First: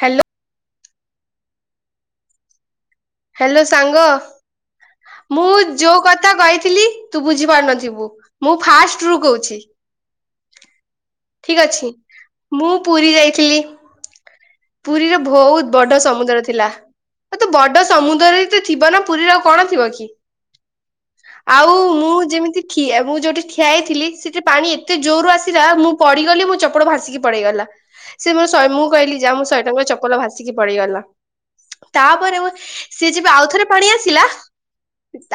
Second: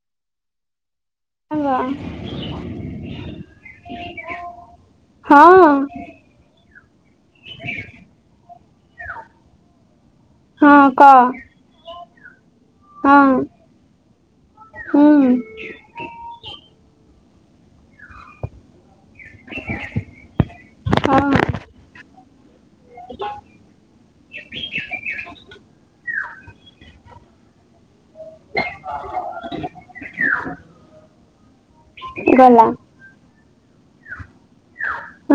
Hello. Hello hello ସାଙ୍ଗ, ମୁଁ ହଁ ଯୋଉ କଥା କହିଥିଲି ତୁ ବୁଝିପାରୁନଥିବୁ ମୁଁ ଫାଷ୍ଟ ରୁ କହୁଛି। ହଁ କହ ଠିକ୍ ଅଛି। ମୁଁ ପୁରୀ ହଁ ଯାଇଥିଲି, ପୁରୀର ହୁଁ ବହୁତ ବଡ ସମୁଦ୍ର ଥିଲା। [unintelligible] ବଡ ସମୁଦ୍ରରେ ତ ଥିବ ନା। ପୁରୀରେ ଆଉ କଣ ଥିବ କି, ହଁ ଆଉ ମୁଁ ଯେମିତିି ମୁଁ ଯୋଉଠି ଠିଆହେଇଥିଲି ସେଠି ପାଣି ଏତେ ଜୋରୁ ଆସିଲା ମୁଁ ପଡିଗଲି ମୋ ଚପଳ ଭାସିକି ପଳେଇଗଲା ସେ ମୋ ଶହେ ମୁଁ କହିଲି ଯା ମୋ ଶହେ ଟଙ୍କାର ଚପଲ ଭାସିକି ପଡିଗଲା, ତାପରେ ଗଲା ସେ ଯେ [unintelligible] ଆଉଥରେ ପାଣି ଆସିଲା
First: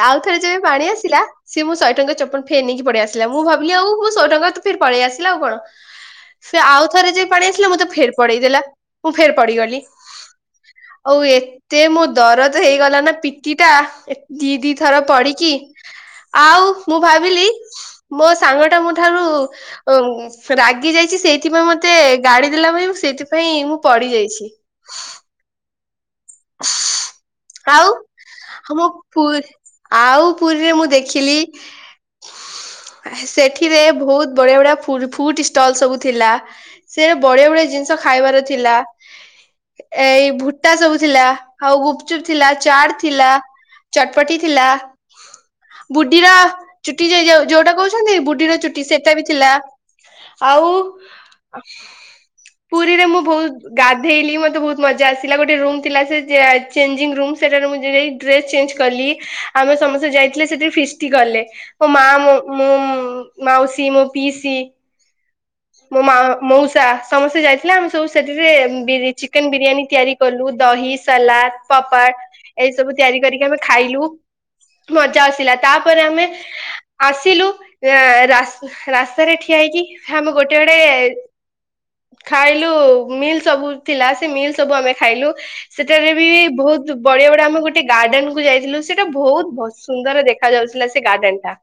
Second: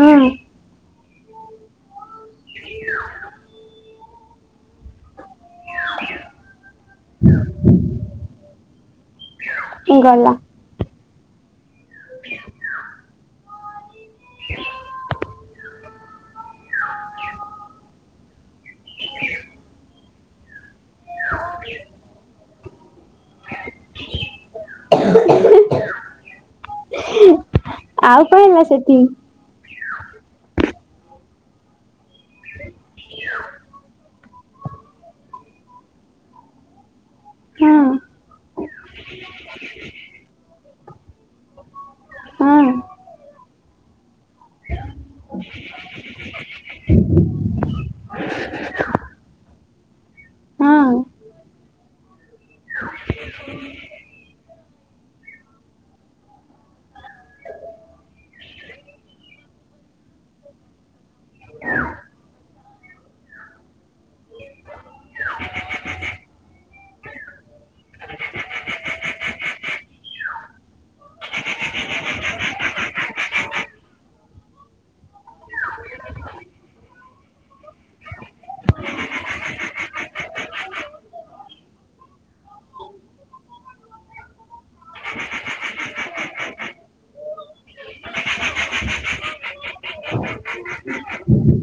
ତାଉଥରେ ଯେବେ ପାଣି ଆସି ଥିଲା ସେ ମୋ ଶହେ ଟଙ୍କା। ଚପ୍ ଫେର୍ ନେଇକି ପଡେଇଆସିଲା ମୁଁ ଭାବିଲି ଆଉ ମୋ ଶହେ ଟଙ୍କା ତ ଫେର୍ ପଳେଇ ଆସିଲା ଆଉ କଣ। ସେ ଆଉ ଥରେ ଯେ ପାଣି ଆସିଲା ମତେ ଫେର୍ ପଡେଇଦେଲା ମୁଁ ଫେର୍ ପଡିଗଲି। ଗଲା ଆଉ ଏ ତେ ମୋ ଦରଦ ତ ହେଇଗଲା ନା ପିଟି। ଟା। [inaudible] ଦି ଦି ଥର ପଡିକି, ଆଉ ମୁଁ ଭାବିଲି ମୋ ସାଙ୍ଗଟା ମୋ ଠାରୁ ଉଁ ସେ ରାଗ୍। ଗି ଯାଇଛି ସେଇଥିପାଇଁ ମୋତେ ଗାଡି ଦେଲା [unintelligible] ସେଥିପାଇଁ ମୁଁ ପଡି ଯାଇଛି। [unintelligible] ଆଉ, କଣ ହେଲା ଆମ ସେଠି ପୁରୀ ଆଉ ପୁରୀରେ ମୁଁ ଦେ ଖିଲି [unintelligible] ସେଠିରେ ବହୁତ୍। ବଢିଆ ବଢିଆ ଫୁଡ୍ ଫୁଟ୍ ଷ୍ଟଲ୍ ସବୁ ଥିଲା। ସେ ବଢିଆ ବଢିଆ ହଁ ଜିନିଷ ଖାଇବାର ଥିଲା, ଏଇ ଭୁ [unintelligible] ଥିଲା ହଉ ଗୁପ୍ତ। ଚୁପ ଥିଲା ହଁ ଚାଟ୍ ଥିଲା ଚଟପଟି ଥିଲା ବୁଢୀର ଚୁଟି ଯୋଉଟା କହୁଛନ୍ତି ବୁଢିର ଚୁଟି ସେଇଟା ବି ଥିଲା। ଆଉ ହଁ ପୁରୀରେ ମୁଁ ବହୁତ ଗାଧେଇଲି ମତେ ବହୁତ ମଜା ଆସିଲା ଗୋଟେ ରୁମ। ମୁ ଡ କ ଆମେ ସମସ୍ତେ ଯାଇଥିଲେ ସେଠ ଫିଷ୍ କଲେ ମାଉୀ ମୋ ପି ସି। ମୋ ମା ମଉସା ସମସ୍ତେ ଯାଇଥିଲେ ଆମେ ସବୁ ସେଥିରେ ଚିକେନ ବିରିୟାନୀ ତିଆରି କଲୁ ଦହି ସଲାଦ ପପାଡ ଏଇ ସବୁ ତିଆରି କରିକି ଆମେ ଖାଇଲୁ ମଜା ଆସିଲା ତାପରେ ଆମେ ଆସିଲୁ ରାସ୍ତାରେ। ଠିଆଇକି ଆମେ ଗୋଟେ ଗେଡେ ଖାଇଲୁ ମିଲ୍ ସବୁ ଥିଲା ସେ ମିଲ୍ ସବୁ ଆମେ ଖାଇଲୁ ସେଠାରେ ବି ବହୁତ ବଢିଆ ବଢିଆ ଆମେ ଗୋଟେ ଗାର୍ଡେନ କୁ ଯାଇଥିଲୁ ସେଟା ବହୁତ ସୁନ୍ଦର ଦେଖା ଯାଉଥିଲା ସେ ଗାର୍ଡେନ ଟା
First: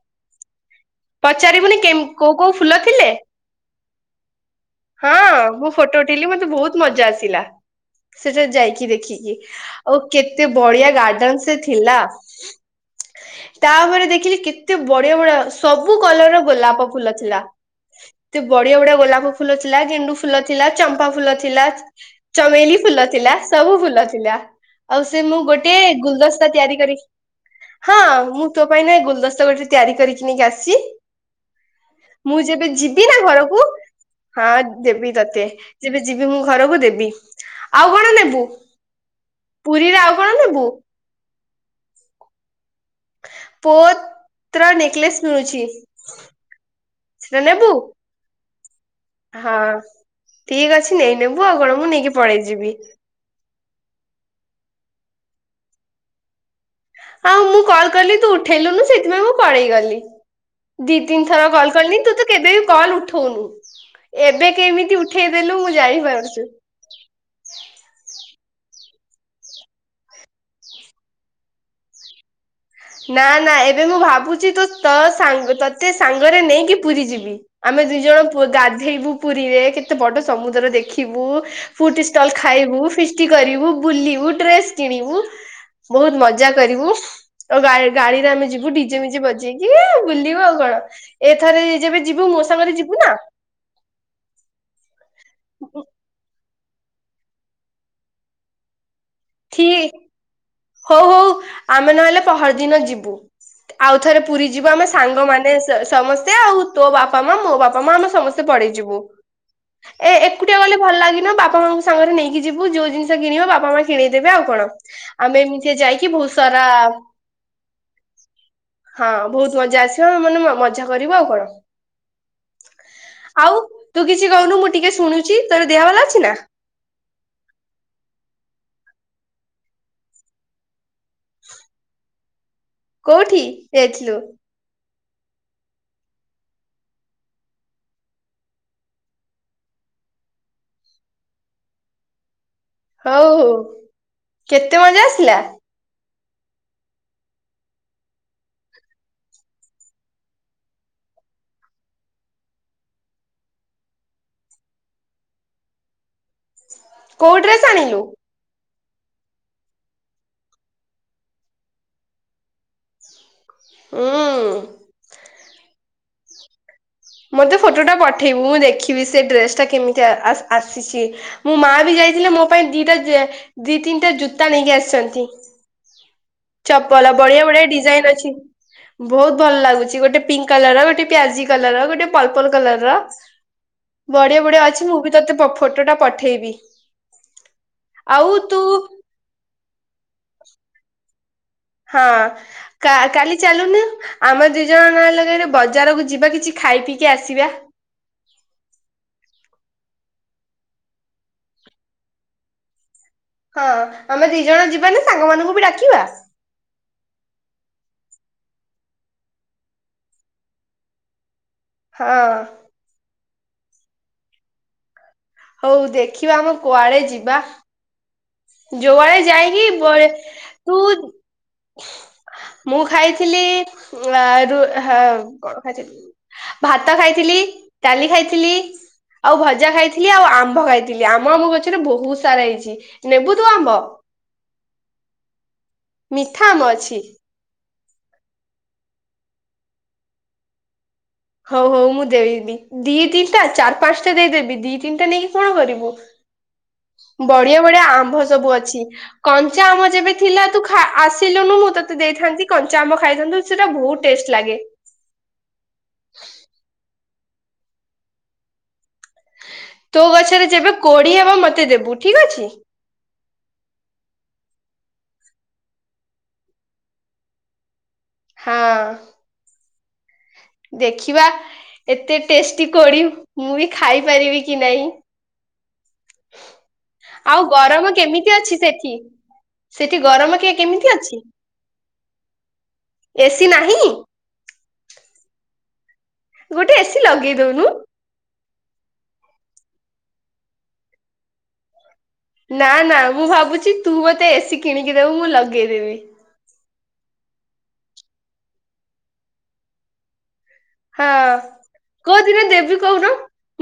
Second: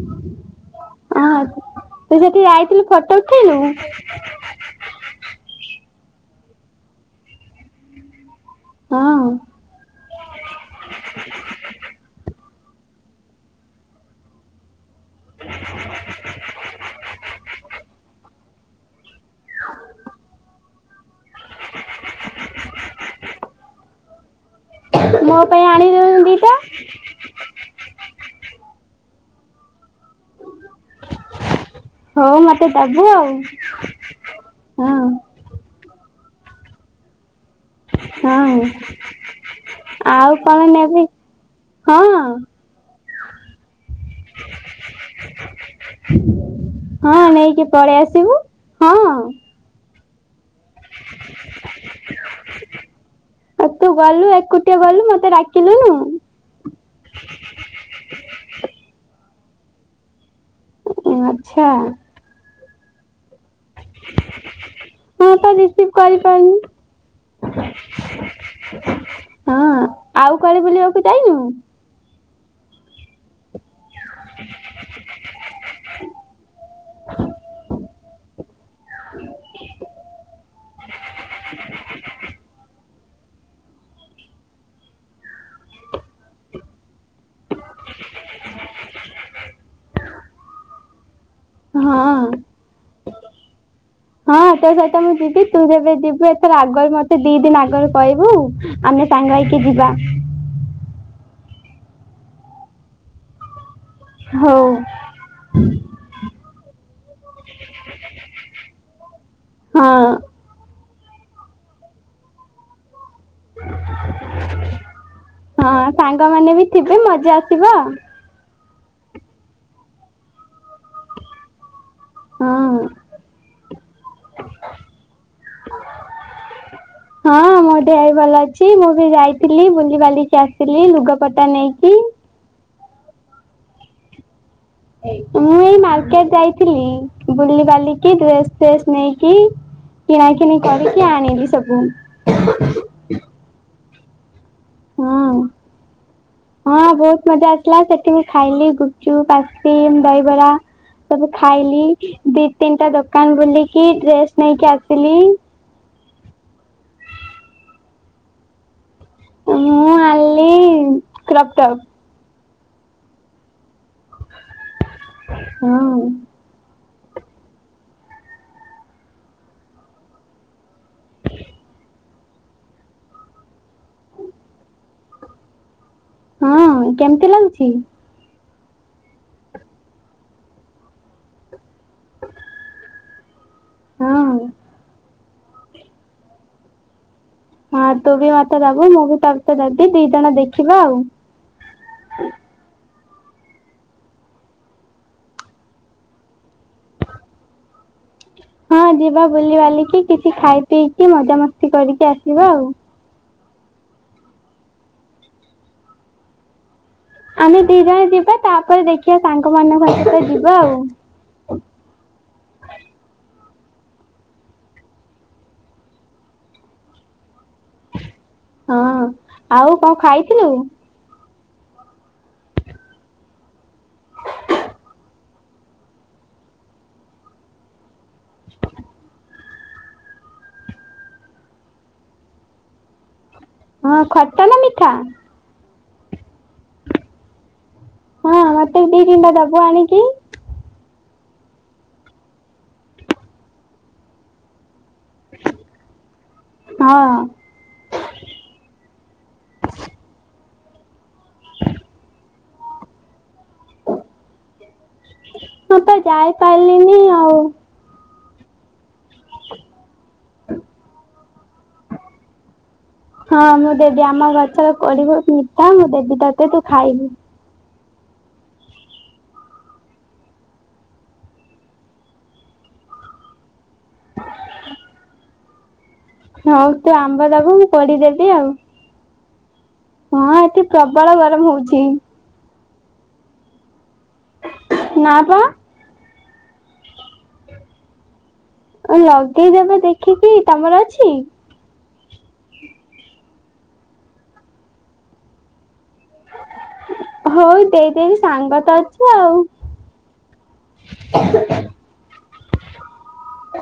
ହଁ ପଚାରିବୁନି। ତୁ କୋଉ ସେଠି କୋଉ ଫୁଲ ଯାଇଥିଲୁ ଥିଲେ ଫଟୋ ଉଠେଇଲୁ। [unintelligible] ହଁ ମୁଁ ଫଟୋ ଉଠେଇଲି ମତେ ବହୁତ ମଜା ଆସିଲା ସେଠା ଯାଇକି ଦେଖିକି ହଁ ଆଉ କେତେ ବଢିଆ ଗାର୍ଡେନ ସେ ଥିଲା ତାପରେ ଦେଖିଲି କେତେ ବଢିଆ ବଢିଆ ସବୁ କଲରର ଗୋଲାପ ଫୁଲ ଥିଲା। ବଢିଆ ବଢିଆ ଗୋଲାପ ଫୁଲ ଥିଲା ଗେଣ୍ଡୁ ଫୁଲ ଥିଲା ଚମ୍ପା ଫୁଲ ଥିଲା ଚମେଲି ଫୁଲ ଥିଲା ସବୁ ଫୁଲ ଥିଲା। ଆଉ ସେ ମୁଁ ମୋ ପାଇଁ ଗୋଟେ ଆଣିଲୁନି ଦିଟା ଗୁଲଦସ୍ତା ତିଆରି କରି। ହଁ ମୁଁ ତୋ ପାଇଁ ନ ଏ ଗୁଲଦସ୍ତା ଗୋଟେ ତିଆରି କରିକି ନେଇକି ଆସିଛି। ମୁଁ ହଉ ଯେବେ ମତେ ଯିବି ଦବୁ ନା ଆଉ। ଘରକୁ ହଁ ହଁ ଦେବି ତତେ। ଯେବେ ଯିବି ମୁଁ ଘରକୁ ଦେବି। ଆଉ କଣ ନେ ହଁ ଆଉ କଣ ନେବୁ? ନେବି। ହଁ। ପୁଅତ୍ର ନେକ୍ଲେସ୍ ମିଳୁଛି। [inaudible] ହଁ ସେଟା ନେଇକି ନେବୁ ପଳେଇ ଆସିବୁ। ହଁ ଆଉ ହଁ। ଠିକ୍ ଅଛି ନେଇନେବୁ ଆଉ କଣ ମୁଁ ନେଇକି ପଳେଇ ଯିବି। ଆଉ ତୁ ଗଲୁ ଏକୁଟିଆ ଗଲୁ ମତେ ଡାକିଲୁନୁ। ଆଉ ମୁଁ କଲ କଲି ତୁ ଉଠେଇଲୁନୁ ସେଥିପାଇଁ ମୁଁ ପଳେଇ ଗଲି। ଦି ତିନି ଥର ଆଚ୍ଛା କଲ୍ କଲିଣି ତୁ ତ କେବେ ବି କଲ୍ ଉଠଉନୁ। ଏବେ କେମିତି ହଁ ତ ଉଠେଇଦେଲୁ ମୁଁ ରିସିଭ ଜାଣିପାରୁଛୁ। କରିପାରନି। ହଁ ଆଉ କାଳେ ବୁଲିବାକୁ ଯାଇନୁ। ନା ନା ଏ ଏ ମୁଁ ଭାବୁଛି ତ ତ ସାଙ୍ଗ ତତେ ସାଙ୍ଗରେ ନେଇକି ପୁରୀ ଯିବି। ଆମେ ଦି ଜଣ ଗାଧେଇବୁ ପୁରୀରେ କେତେ ବଡ ସମୁଦ୍ର ଦେଖିବୁ ଫୁଡ ଷ୍ଟଲ ଖାଇବୁ। ଫିଷ୍ଟି କରିବୁ, ବୁଲିବୁ, ଡ୍ରେସ୍ କିଣିବୁ, ବହୁତ ମଜା କରିବୁ। ଆଉ ଗା ଗାଡିରେ ଆମେ ଯିବୁ। ନିଡିଜେ ମିଜେ ବଜେଇକି ବୁଲିବୁ ଆଉ କଣ। ଏଥରେ ଯେବେ ହଁ ଯିବୁ ମୋ ସାଙ୍ଗରେ ଯିବୁ ନା ହଁ ତ ଆଟ ମୁଁ ଯିବି। ତୁ ଯେବେ ଯିବୁ। ଆଗରେ ମତେ ଦି ଦିନ ଆଗରେ କହିବୁ ଆମେ ସାଙ୍ଗ ହେଇକି ଠି ଯିବା ହଉ ହଉ। ଆମେ ନହେଲେ ପହରଦିନ ଯିବୁ। ଆଉଥରେ ପୁରୀ ହଉ ଯିବୁ ଆମେ ସାଙ୍ଗମାନେେ ସମସ୍ତେ ଆଉ ତୋ ବାପା ମା ମୋ ବାପା ମା ଆମେ ସମସ୍ତେ ପଡେଇଯିବୁ। ହଁ ଏ ଏକୁଟିଆ ଗଲେ ଭଲ ଲାଗିନ ବାପା ମାଆଙ୍କୁ ସାଙ୍ଗରେ ନେଇକି ଯିବୁ ଯୋଉ ଜିନିଷ କିିଣିବ ବାପା ମା କିଣେଇଦେବେ ଆଉ କଣ ଆମେ ଏମିତି ହଁ ଯାଇକି ବହୁତ ସାଙ୍ଗମାନେ ସାରା ବି ଥିବେ ମଜା ଆସିବ ହଁ ବହୁତ ମଜା ଆସିବ। ଆମେ ମାନେ ମଜା କରିବୁ ଆଉ କଣ। ହଁ ଆଉ ତୁ କିଛି କହୁନୁ ମୁଁ ଟିକେ ଶୁଣୁଛି। ତୋର ଦେହ ଭଲ ଅଛି ନା। ହଁ ମୋ ଦେହ ବି ଭଲ ଅଛି ମୁଁ ଯାଇଥିଲି ବୁଲି ବାଲିକି ଆସିଥିଲି। ଲୁଗା ପଟା ନେଇକି। କୋଉଠି ଯାଇଥିଲୁ? ମୁଁ ଏଇ ମାର୍କେଟ ଯାଇଥିଲି ବୁଲିିବାଲିିକି ଡ୍ରେସ ଫ୍ରେସ୍ ନେଇକି କିଣା କିିଣି କରିକି ଆଣିଲି ସବୁ। ହଉ ହଉ। କେତେ ମଜା ଆସିଲା? ହଁ ହଁ ବହୁତ ମଜା ଆସିଲା ସେଠି ମୁଁ ଖାଇଲି ଗୁପଚୁପ ଆଇସ୍କ୍ରିମ୍ ଦହିବରା ସବୁ ଖାଇଲି ଦି ତିନିଟା ଦୋକାନ ବୁଲିକି ଡ୍ରେସ ନେଇକି ଆସିଲି। କୋଉ ଡ୍ରେସ୍ ଆଣିଲୁ? ମୁଁ ଆଲି କ୍ରପଟପ। ହଁ। ହୁଁ। ମତେ ଫଟୋଟା ପଠେଇବୁ ମୁଁ ଦେଖିବି ସେ ଡ୍ରେସ ଟା କେମିତିଆ ଆସ ଆସ ଆସିଛି ମୁଁ ମା ବି ଯାଇ ଥିଲେ ମୋ ପାଇଁ ଦିଟା ଦି ତିନିଟା ଜୁ ଜୁତା ନେଇକି ଆସିଛନ୍ତି। ହଁ ଚପଲ କେମିତି ବଢିଆ ବଢିଆ ଲାଗୁଛି? ଡିଜାଇନ ଅଛି। ବହୁତ ଭଲ ଲାଗୁଛି ଗୋଟେ ପିଙ୍କ କଲର ର ଗୋଟେ ପିଆଜି କଲର ର ଗୋ ଗୋଟେ ପଲପଲ କଲର ର [unintelligible] ହଁ ବଢିଆ ବଢିଆ ଅଛି ମୁଁ ବି ତୋତେ ଫଟୋଟା ପଠେଇବି। ହଁ ତୁ ବି ଆଉ ମତେ ଦବୁ ତୁ ମୁଁ ବି ତତେ ଦେବି ଦି ଜଣ ଦେଖି ଯିବା ଆଉ। ହଁ। କା କାଲି ଚାଲୁନି ଆମ ଦି ଜଣ ଲଗ ବଜାରକୁ ଯିବା କିଛି ଖାଇ ପିଇକି ଆସିବା। ହଁ ଯିବା ବୁଲି ବାଲିକି କିଛି ଖାଇ ପିଇକି ମଜାମସ୍ତି କରିକି ଆସିବା ଆଉ। ହଁ ଆମେ ଦି ଜଣ ଯିବାନା ସାଙ୍ଗମାନଙ୍କୁ ବି ଡାକିବା। ଆମେ ଦି ଜଣ ଯିବା ତାପରେ ଦେଖିବା ସାଙ୍ଗ ମାନଙ୍କ ତ ଯିବା ଆଉ। ହଁ। ହଉ ଦେଖିବା ଆମ କୁଆଡେ ଯିବା। ହଁ ଜୋଆଡ଼େ ଯାଇକି ଆଉ କଣ ବ ଖାଇଥିଲୁ? ତୁ। ମୁଁ ଖାଇଥିଲି ର କଣ ଖାଇଥିଲି ଭାତ ଖାଇଥିଲି ଡାଲି ଖାଇଥିଲି ଆଉ ଭଜା ଖାଇଥିଲି ଆଉ ଆମ୍ବ ଖାଇଥିଲି ଆମ ଆମ ଗଛରେ ବହୁତ ସାରା ହେଇଛି। ନେବୁ। ତୁ ଆମ୍ବ ହଁ ଖଟା ନା ମିଠା। ମିଠା ଆମ୍ବ ଅଛି। ହଁ ମତେ ବୀ ଦି ତିନିଟା ଦବୁ ଆଣିକି। ହଉ ହଉ ମୁଁ ଦେବି ଦି ତିନିଟା ଚାରି ପାଞ୍ଚଟା ଦେଇଦେବି ଦି। ତିନଟା ନେଇକି କଣ କରିବୁ ହଁ ବଢିଆ ବଢିଆ ଆମ୍ବ ସବୁ ଅଛି କଞ୍ଚା ଆମ୍ବ ଯେବେ ଥିଲା ତୁ। ଖ ଆସ। ତୀଲୁନୁ ମୁଁ ତୋତେ ଦେଇଥାନ୍ତି। କଞ୍ଚାମ ଆମ ଖାଇଥାନ୍ତୁ। ସେଟା ବହୁତ ଟେଷ୍ଟ ଲାଗେ ଚାଏ ପାଇଲିନି? ତୋ ଗଛରେ ଯେବେ କୋଡିଏ ହବ ମତେ? ମତେ ଦେବୁ ଠିକ ଅଛି ହଁ ମୁଁ ଦେବି ଆମ ଗଛର ପଡ଼ିବ ମିଠା ମୁଁ ଦେବି ତତେ ତୁ ଖାଇବୁ। ହଁ ଦେଖିବା ଏତେ ଟେଷ୍ଟି କୋଡି ମୁଁ ବି ଖାଇପାରିବି କି ନାହିଁ? ହଁ ତୁ ଆମ୍ବ ଆଉ ଦେବୁ ମୁଁ ଗରମ କୋଳି କେମିତି ଦେବି ଆଉ ଅଛି ସେଠି? ସେଠି ହଁ ଗରମ କେ ଏଠି କେମିତି ପ୍ରବଳ ଗରମ ହଉଛି। ଏସି ନାହିଁ। ନା ବା। ଗୋଟେ ଏସିି ଲଗେଇ ଦଉନୁ। ଲଗେଇଦେବା ଦେଖିକି ତମର ଅଛି। ନା ନା ମୁଁ ଭାବୁଛି ତୁ ମତେ ଏସି କିଣିକି ଦେବୁ ମୁଁ ଲଗେଇଦେବି। ହଉ ଦେଇଦେବି ସାଙ୍ଗ ତ ଅଛୁ ଆଉ। ହଁ କୋ। ଥିଲେ ଦେବି କହୁନୁ।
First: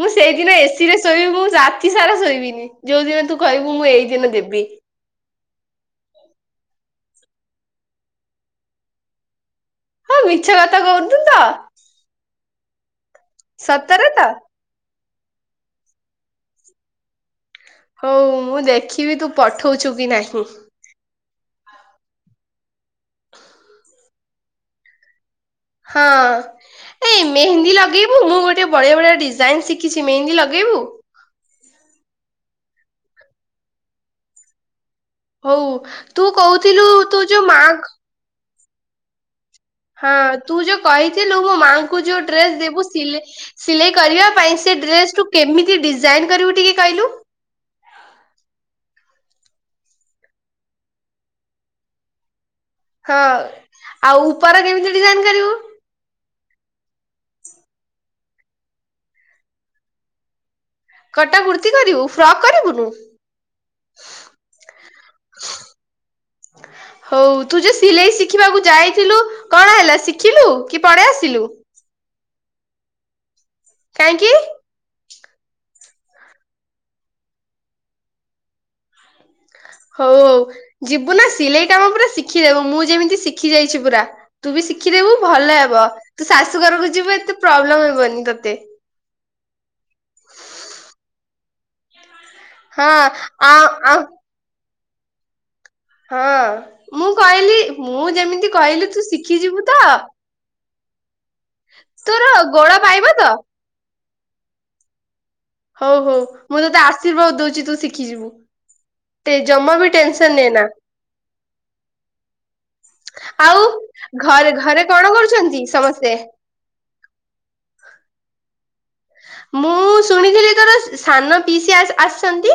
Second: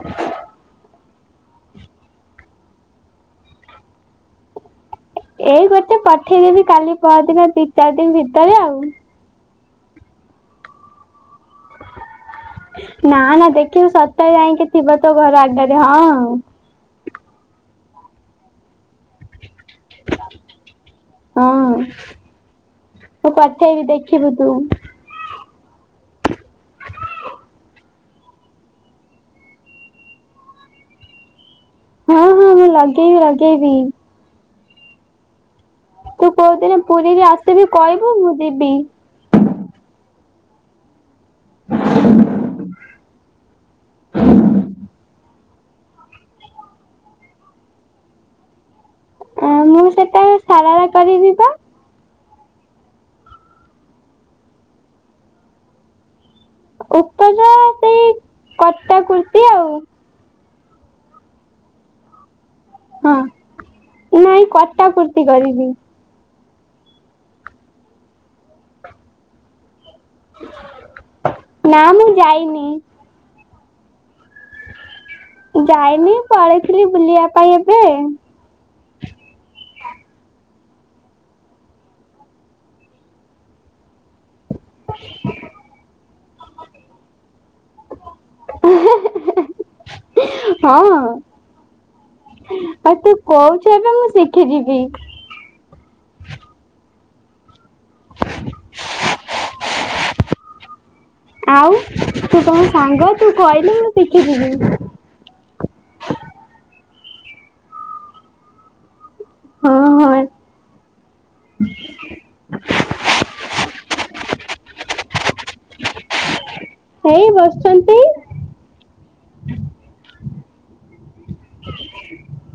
ମୁଁ ସେଇଦିନ ଏସିରେ। ଶୋଇବୁ ମୁଁ ରାତି ସାରା ଶୋଇବିନି ଯୋଉ ଦିନ ତୁ କହିବୁ ମୁଁ ଏଇ ଦିନ ଦେବି ଏଇ ଗୋଟେ ପଠେଇଦେବି କାଲି ପରଦିନ ଦି ଚାରି ଦିନ ଭିତରେ ଆଉ ହଁ ମିଛ କଥା କହୁଛୁ ତ ନା ନା ଦେଖିବି ସତରେ ଯାଇକି ଥିବ ତୋ ଘର ଆଗରେ ହଁ। ହଉ ମୁଁ ଦେଖିବି ତୁ। ପଠଉଛୁ କି ନାହିଁ। ହଁ ମୁଁ ପଠେଇବି ଦେଖିବୁ ତୁ। ହଁ ଏ ମେହେନ୍ଦି ଲଗେଇବୁ ମୁଁ ଗୋଟେ ବଢ଼ିଆ ବଢ଼ିଆ ଡିଜାଇନ ଶିଖିଛି ମେହେନ୍ଦି ଲଗେଇବୁ। ହଁ ହଁ ମୁଁ ଲଗେଇବି ଲଗେଇବି ହଉ। ତୁ କୋଉ ଦିନ କହୁଥିଲୁ ତୁ ପୁରୀରେ ଯୋଉ ଆସିବି ମା କହିବୁ ମୁଁ ଯିବି। ହଁ ତୁ ଯୋଉ କହି। ମାଙ୍କୁ ଯୋଉ ଡ୍ରେସ ଦେବୁ ସିଲେଇ ସିଲେଇ କରିବା ପାଇଁ ସେ ଡ୍ରେସ କେମିତି ଡି। ଜାଇନ୍ କରିବୁ ଟିକେ କହିଲୁ। ଅ ମୁଁ ସେଟା ସାରାରା କରିବି ତ ହଁ ଆଉ ଉପର କେମିତି ଡିଜାଇନ କରିବୁ। ଉପର ସେଇ କଟା କୁର୍ତ୍ତି ଆଉ କଟା କୁର୍ତି କରିବୁ ଫ୍ରକ୍ କରିବୁନୁ? ହଁ ନାଇଁ କଟା କୁର୍ତି କରିବି ହଉ ତୁ ଯୋଉ ସିଲେଇ ଶିଖିବାକୁ ଯାଇଥିଲୁ କଣ ହେଲା ଶିଖିଲୁ କି ପଳେଇ ଆସିଲୁ, ନି କାହିଁକି? ଯାଇନି ପଳେଇଥିଲି ବୁଲିବା ପାଇଁ ଏବେ ହଉ ହଉ ଯିବୁ ନା ସିଲେଇ କାମ ପୁରା ଶିଖିଦବୁ ମୁଁ ଯେମିତି ଶିଖି ଯାଇଛି ପୁରା, ତୁ ବି ଶିଖିଦେବୁ ଭଲ ହବ ତୁ ଶାଶୁ ଘରକୁ ଯିବୁ ଏତେ ପ୍ରେବ୍ଲେମ ହେବନି ତତେ, ହଁ ଅ ଆଉ ତୁ ହଁ ଆ କହୁଛୁ ଏବେ ଆ ମୁଁ ଶିଖି ଯିବି, ହଁ ମୁଁ କହିଲି ମୁଁ ଯେମିତି କହିଲି ତୁ ଶିଖିଯିବୁ ତ ଆଉ ତୋର ତୁ କଣ ଗୋଡ ସାଙ୍ଗ ପାଇବ ତ? ତୁ କହିଲୁ ଶଖିଯିବି ହଉ ହଉ ମୁଁ ତତେ ଆଶୀର୍ବାଦ ଦଉଛି ତୁ ଶିଖିଯିବୁ, ଜମା ହଁ ବି ହଁ। ଟେନସନ ନେ ନା ଆଉ ଘରେ ଘରେ କଣ କରୁଛନ୍ତି ସମସ୍ତେ? ଏଇ ବସିଛନ୍ତି ମୁଁ ଶୁଣିଥିଲି ତୋର ସାନ ପିଇସୀ ଆସିଛନ୍ତି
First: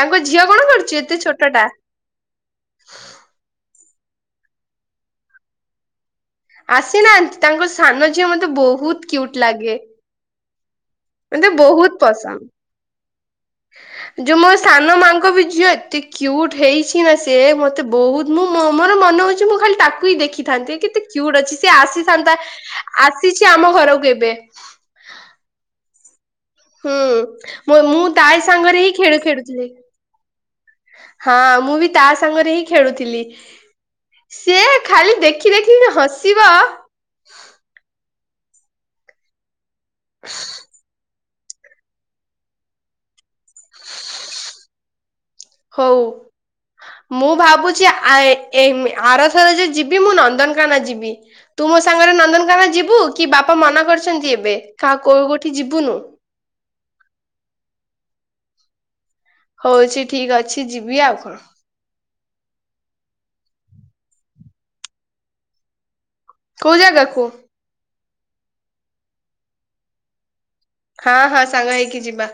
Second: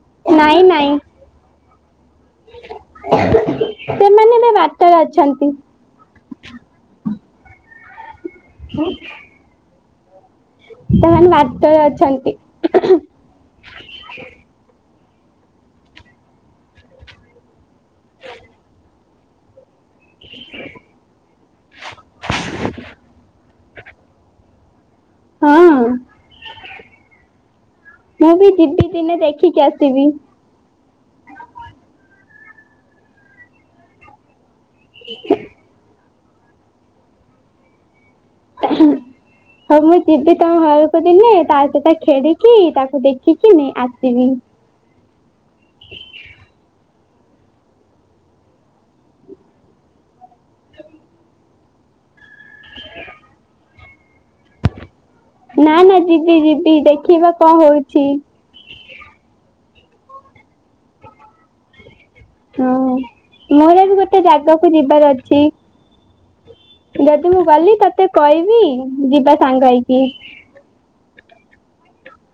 ତାଙ୍କ ଝିଅ ନାଇଁ କଣ ନାଇଁ କରୁଛି ଏତେ ଛୋଟ ଟା, [unintelligible] ସେମାନେ ଏବେ ବାଟରେ ଅଛନ୍ତି, ଆସିନାହାନ୍ତି ତାଙ୍କ ସାନ ଝିଅ ମତେ ବହୁତ କିଉଟ୍ ଲାଗେ, ସେମାନେ ମତେ ବାଟରେ ବହୁତ ଅଛନ୍ତି ପସନ୍ଦ ଯୋଉ ମୋ ସାନ ମାଙ୍କ ବି ଝିଅ ଏତେ କ୍ୟୁଟ୍ ହେଇଛି ନା ସେ ମତେ ବହୁତ ମୁଁ ମୋର ମନ ହଉଛି ମୁଁ ଖାଲି ତାକୁ ହିଁ ଦେଖିଥାନ୍ତି କେତେ କ୍ୟୁଟ ଅଛି ସେ ଆସିଥାନ୍ତା ଆସିଛି ଆମ ଘରକୁ ଏବେ ହଁ। ହୁଁ ମୁଁ ତା ବି ସାଙ୍ଗରେ ଯିବି ହିଁ ଦିନେ ଖେଳ ଦେଖିକି ଖେଳୁଥିଲି। ଆସିବି ହଁ ମୁଁ ବି ତା ସାଙ୍ଗରେ ହିଁ ଖେଳୁଥିଲି ସିଏ ଖାଲି ଦେଖି ଦେଖିକି ହସ ଯିବ ହ ହଉ ମୁଁ ଯିବି ତମ ଘରକୁ ଦିନେ ତା ସହିତ ଖେଳିକି ତାକୁ ଦେଖିକି ନେଇ ଆସିବି। ହଉ। ମୁଁ ଭାବୁଛି ଆ ଏ ଆର ଥରେ ଯୋଉ ଯିବି ମୁଁ ନ ନ୍ଦନକାନନ ଯିବି। ତୁ ମୋ ସାଙ୍ଗରେ ନନ୍ଦନ କାନନ ଯିବୁ କି ବାପା ମନ କରୁ ଛନ୍ତି ଏବେ କାହାକୁ ନା ନା ଯିବି ଯିବି ଦେଖିବା କଣ ହଉ ଛି। ହଉଛି ଠିକ ଅଛି ଯିବି ଆଉ କଣ। ହଁ ମୋର ବି ଗୋଟେ ଜାଗାକୁ ଯିବାର ଅଛି। କୋଉ ଜାଗାକୁ ଯଦି ମୁଁ ଗଲି ତତେ କହିବି ଯିବା ସାଙ୍ଗ ହେଇକି। ହଁ ହଁ ସାଙ୍ଗ ହେଇକି ଯିବା।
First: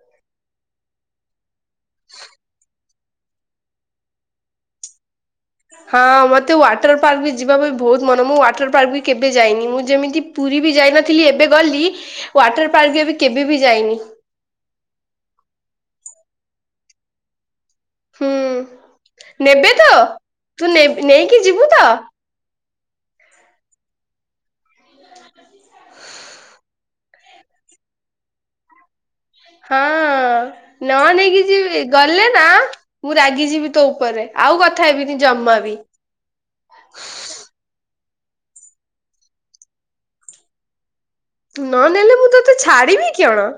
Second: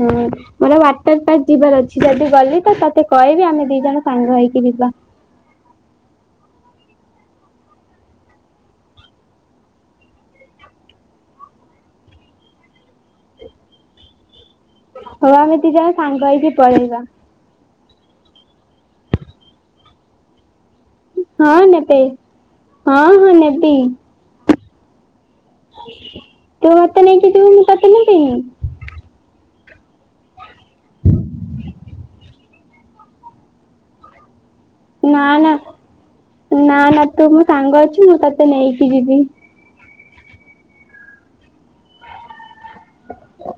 ହୁଁ ମୋର ଓ୍ବାଟର ପାର୍କ ଯିବାର ଅଛି ଯଦି ଗଲି ତ ତତେ ତେ କହିବି ଆମେ ଦି ଜଣ ସାଙ୍ଗ ହେଇକି ଯିବା। ହଁ ମତେ ୱାଟର ପାର୍କ ବି ଯିବା ପାଇଁ ବହୁତ ମନ ମୁଁ ୱାଟର ପାର୍କ ବି କେବେ ଯାଇନି ମୁଁ ଯେମିତି ପୁରୀ ବି ଯାଇନଥିଲି ଏବେ ଗଲି ୱାଟର ପାର୍କ ଏବେ କେବେ ବି ଯାଇନି। ହଉ ଆମେ ଦି ଜଣ ସାଙ୍ଗ ହେଇକି ପଳେଇବା। ହୁଁ ନେବେ ତ ତୁ ନେ ନେଇକି ହଁ ଯିବୁ ତ? ନେବେ ହଁ ହଁ ନେବି। ତୁ ମତେ ନେଇକି ଯିବୁ ମୁଁ ତତେ ନେବିନି। ହଁ ନ ନେଇକି ଯିବି ଗଲେ ନା ମୁଁ ରାଗି ଯିବି ତୋ ଉପରେ। ଆଉ କଥା ହେବିନି ନା ନା ଜମା ବି ନା ନା ତୁ ମୋ ସାଙ୍ଗ ଅଛୁ ମୁଁ ତତେ ନେଇକି ଯିବି। ନ ନେଲେ ମୁଁ ତ ତେ ଛାଡିବି କିଅଣ।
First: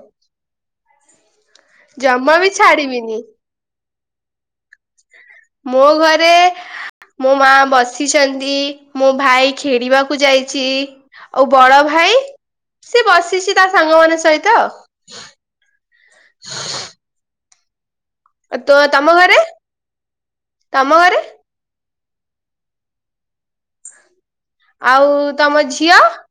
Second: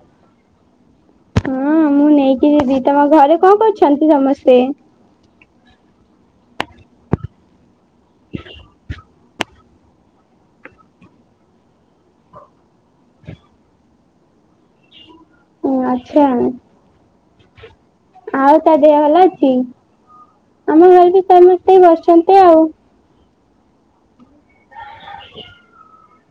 ହଁ ମୁଁ ବି ନେଇକି ଯିବୀ ତମ ଛାଡିବିନି ଘରେ କଣ କରୁଛ ଛନ୍ତି ସମସ୍ତେ । ମୋ ଘରେ ମୋ ମାଆ ବସି ସିଛନ୍ତି ମୋ ଭାଇ ଖେଳିବାକୁ ଯାଇଛି ଆଉ ବଡ ଭାଇ ସେ ବସିଛି ତା ସାଙ୍ଗ ମାନଙ୍କ ସହିତ। ହୁଁ ଆଚ୍ଛା । ଆଉ ତା ତ ଦେହ ତମ ଭଲ ଘରେ ଅଛି । ଆମ ଘରେ ବି ସମସ୍ତେ ବସି ଛନ୍ତି ଆଉ । ଆଉ ତମ ଝିଅ ।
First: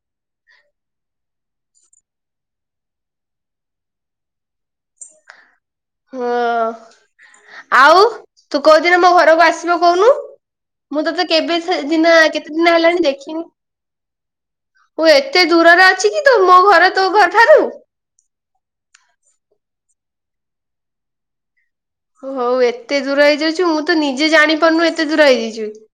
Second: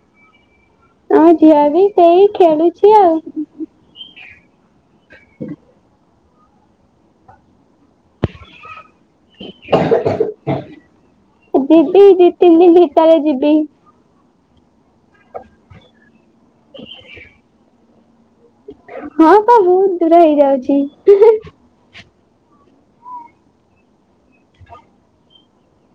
ହଁ ଝିଅ ବିି ସେଇ ଖେଳୁଛି ଆଉ । ହଁ ଆଉ ତୁ କୋଉ ଦିନ ମୋ ଘରକୁ ଆସିବ କହୁନୁ ମୁଁ ତୋତେ କେବେ ସେ ଯିବି ଦିନ ଦି କେତେ ତିନି ଦିନ ହେଲାଣି ଭିତରେ ଦେଖିନି ଯିବି । ମୁଁ ଏତେ ଦୂରରେ ଅଛି କି ତୁ ମୋ ଘର ତୋ ଘର ଠାରୁ ହଁ ପା ବହୁତ ଦୂର ହେଇଯାଉଛି । ହଉ ଏତେ ଦୂର ହେଇଯାଉଚୁ ମୁଁ ତ ନିଜେ ଜାଣିପାରୁନୁ ଏତେ ଦୂର ହେଇଯାଇଛି ବୋଲି ।